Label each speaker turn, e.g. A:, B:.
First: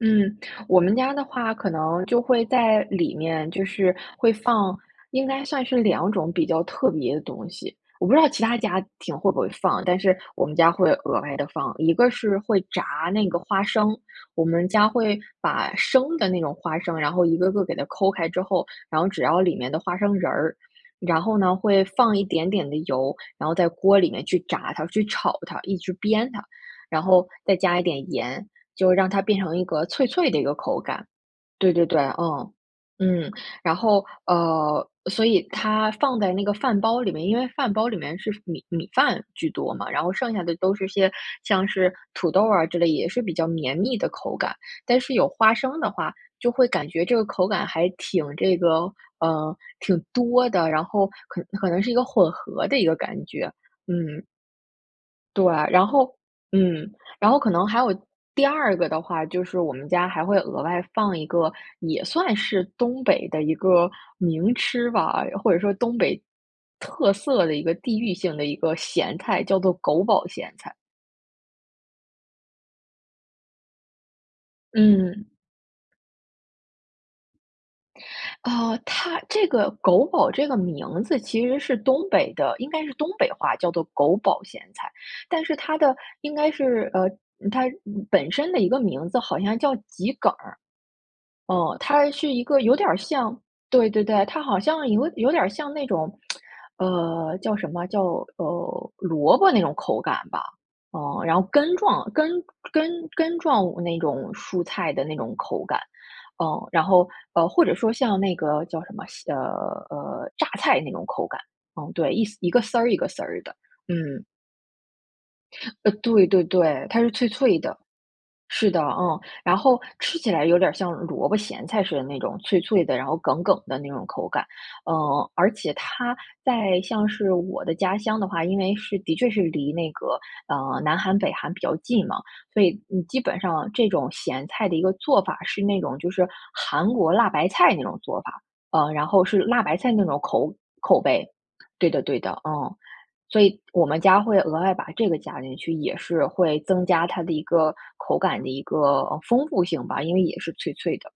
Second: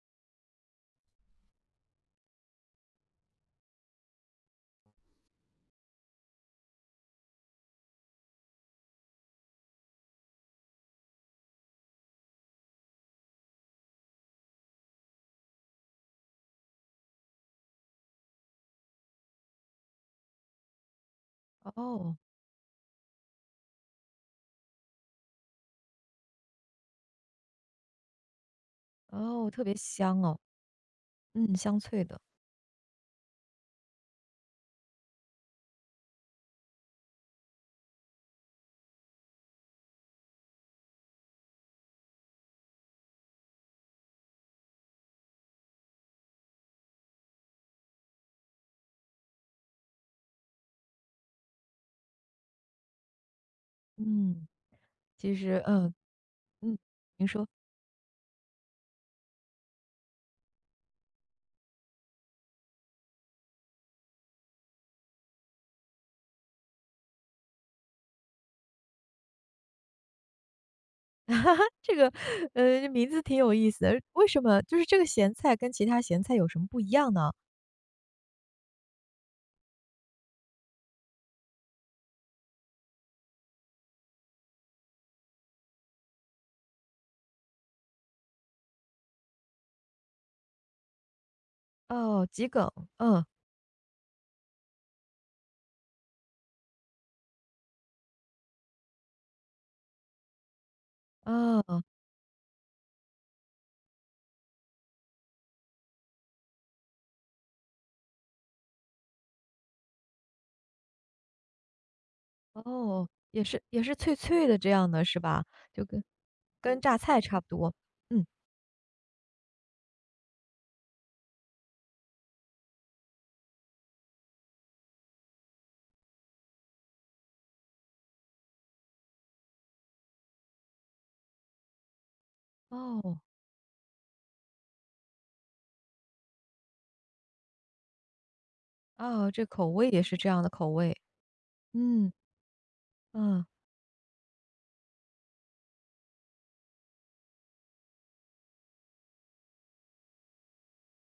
A: 嗯，我们家的话可能就会在里面，就是会放应该算是两种比较特别的东西，我不知道其他家庭会不会放，但是我们家会额外地放。一个是会炸那个花生，我们家会把生的那种花生，然后一个个给它抠开之后，然后只要里面的花生仁儿，然后呢，会
B: 哦。
A: 放一点点的油，然后在锅里面去炸它，去炒它，一直煸它，然后再加一点盐，就让它变
B: 哦，
A: 成
B: 特
A: 一
B: 别
A: 个脆
B: 香
A: 脆
B: 哦。
A: 的一个口感。
B: 嗯，
A: 对
B: 香
A: 对对，
B: 脆的。
A: 呃，嗯，然后呃，所以它放在那个饭包里面因为饭包里面是米米饭居多嘛，然后剩下的都是些像是土豆儿啊之类，也是比较绵密的口感，但是有花生的话就会感觉这个口感还挺这个嗯，挺多的，然后可可能是一个混合的一个感觉，嗯。
B: 嗯，其
A: 对，
B: 实
A: 然
B: 嗯，
A: 后
B: 嗯，
A: 嗯，
B: 你
A: 然后
B: 说。
A: 可能还有第二个的话就是我们家还会额外放一个也算是东北的一个名吃吧，或者说东北特色的一个地域性的一个咸菜，叫做“狗宝咸菜”。
B: 这个呃，名字挺有意思的，为什么就是这个
A: 嗯。
B: 咸菜跟其它咸菜有什么不一样呢？
A: 呃，它这个“狗宝”这个名字其实是东北的，应该是东北话，叫做“狗宝咸菜”，但是它的应该是呃，它本身的一个名字好像叫桔梗儿。哦，它
B: 哦，
A: 是一
B: 桔
A: 个
B: 梗，
A: 有点儿
B: 嗯。
A: 像对对对，它好像有有点儿像那种，呃，叫什么，叫呃，萝卜那种口感吧，嗯，然后根
B: 嗯。
A: 状根根根状那种蔬菜的那种口感，嗯，然后呃，或者说像那个，叫什么，呃，呃，榨菜那种口感，嗯，对，一丝一个丝儿，一个
B: 哦，
A: 丝儿
B: 也
A: 的，
B: 是也是脆
A: 嗯。
B: 脆的这样的，是吧？就
A: 呃，
B: 跟
A: 对，对，
B: 跟
A: 对，
B: 榨
A: 它是
B: 菜
A: 脆
B: 差不
A: 脆
B: 多，
A: 的。
B: 嗯。
A: 是的，嗯，然后吃起来有点儿像萝卜咸菜似的那种脆脆的，然后梗梗的那种口感，嗯，而且它在像是我的家乡的话，因为是的确是离那个，啊，南韩、北韩比较近嘛，所以你
B: 哦。
A: 基本上这种咸菜的一个做法是那种就是韩国辣白菜那种做法。嗯，然后
B: 啊，
A: 是
B: 这
A: 辣
B: 口
A: 白
B: 味
A: 菜
B: 也
A: 那
B: 是
A: 种
B: 这样的
A: 口
B: 口味，
A: 口味。对的，
B: 嗯。
A: 对的，嗯。所
B: 啊。
A: 以我们家会额外把这个加进去，也是会增加它的一个口感的一个丰富性吧，因为也是脆脆的。